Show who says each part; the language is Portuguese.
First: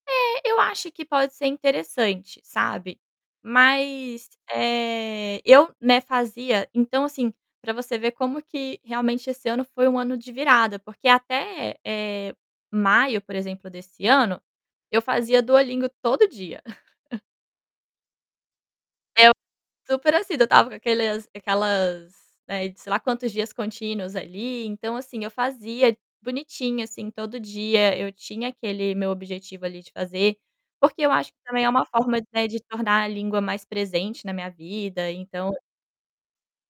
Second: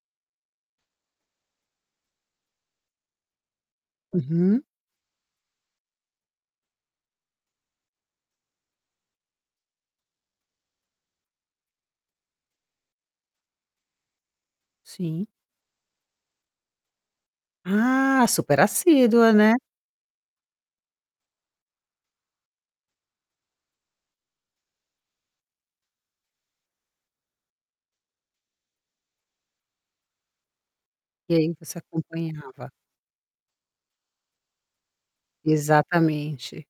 Speaker 1: Eh, eu acho que pode ser interessante, sabe, mas,
Speaker 2: Uhum.
Speaker 1: eh, eu, né, fazia então, assim, para você ver como que realmente esse ano foi um ano de virada, porque até, eh, maio, por exemplo, desse ano, eu
Speaker 2: Sim.
Speaker 1: fazia Duolingo todo dia.
Speaker 2: Ah, super
Speaker 1: Eu,
Speaker 2: assídua, né?
Speaker 1: super assim, eu estava com aqueles aquelas, né, sei lá quantos dias contínuos ali. Então, assim, eu fazia bonitinho, assim, todo dia, eu tinha aquele meu objetivo ali de fazer, porque eu acho
Speaker 2: E
Speaker 1: que,
Speaker 2: aí
Speaker 1: também, é
Speaker 2: você
Speaker 1: uma forma de
Speaker 2: acompanhava.
Speaker 1: tornar a língua mais presente na minha vida. Então
Speaker 2: Exatamente.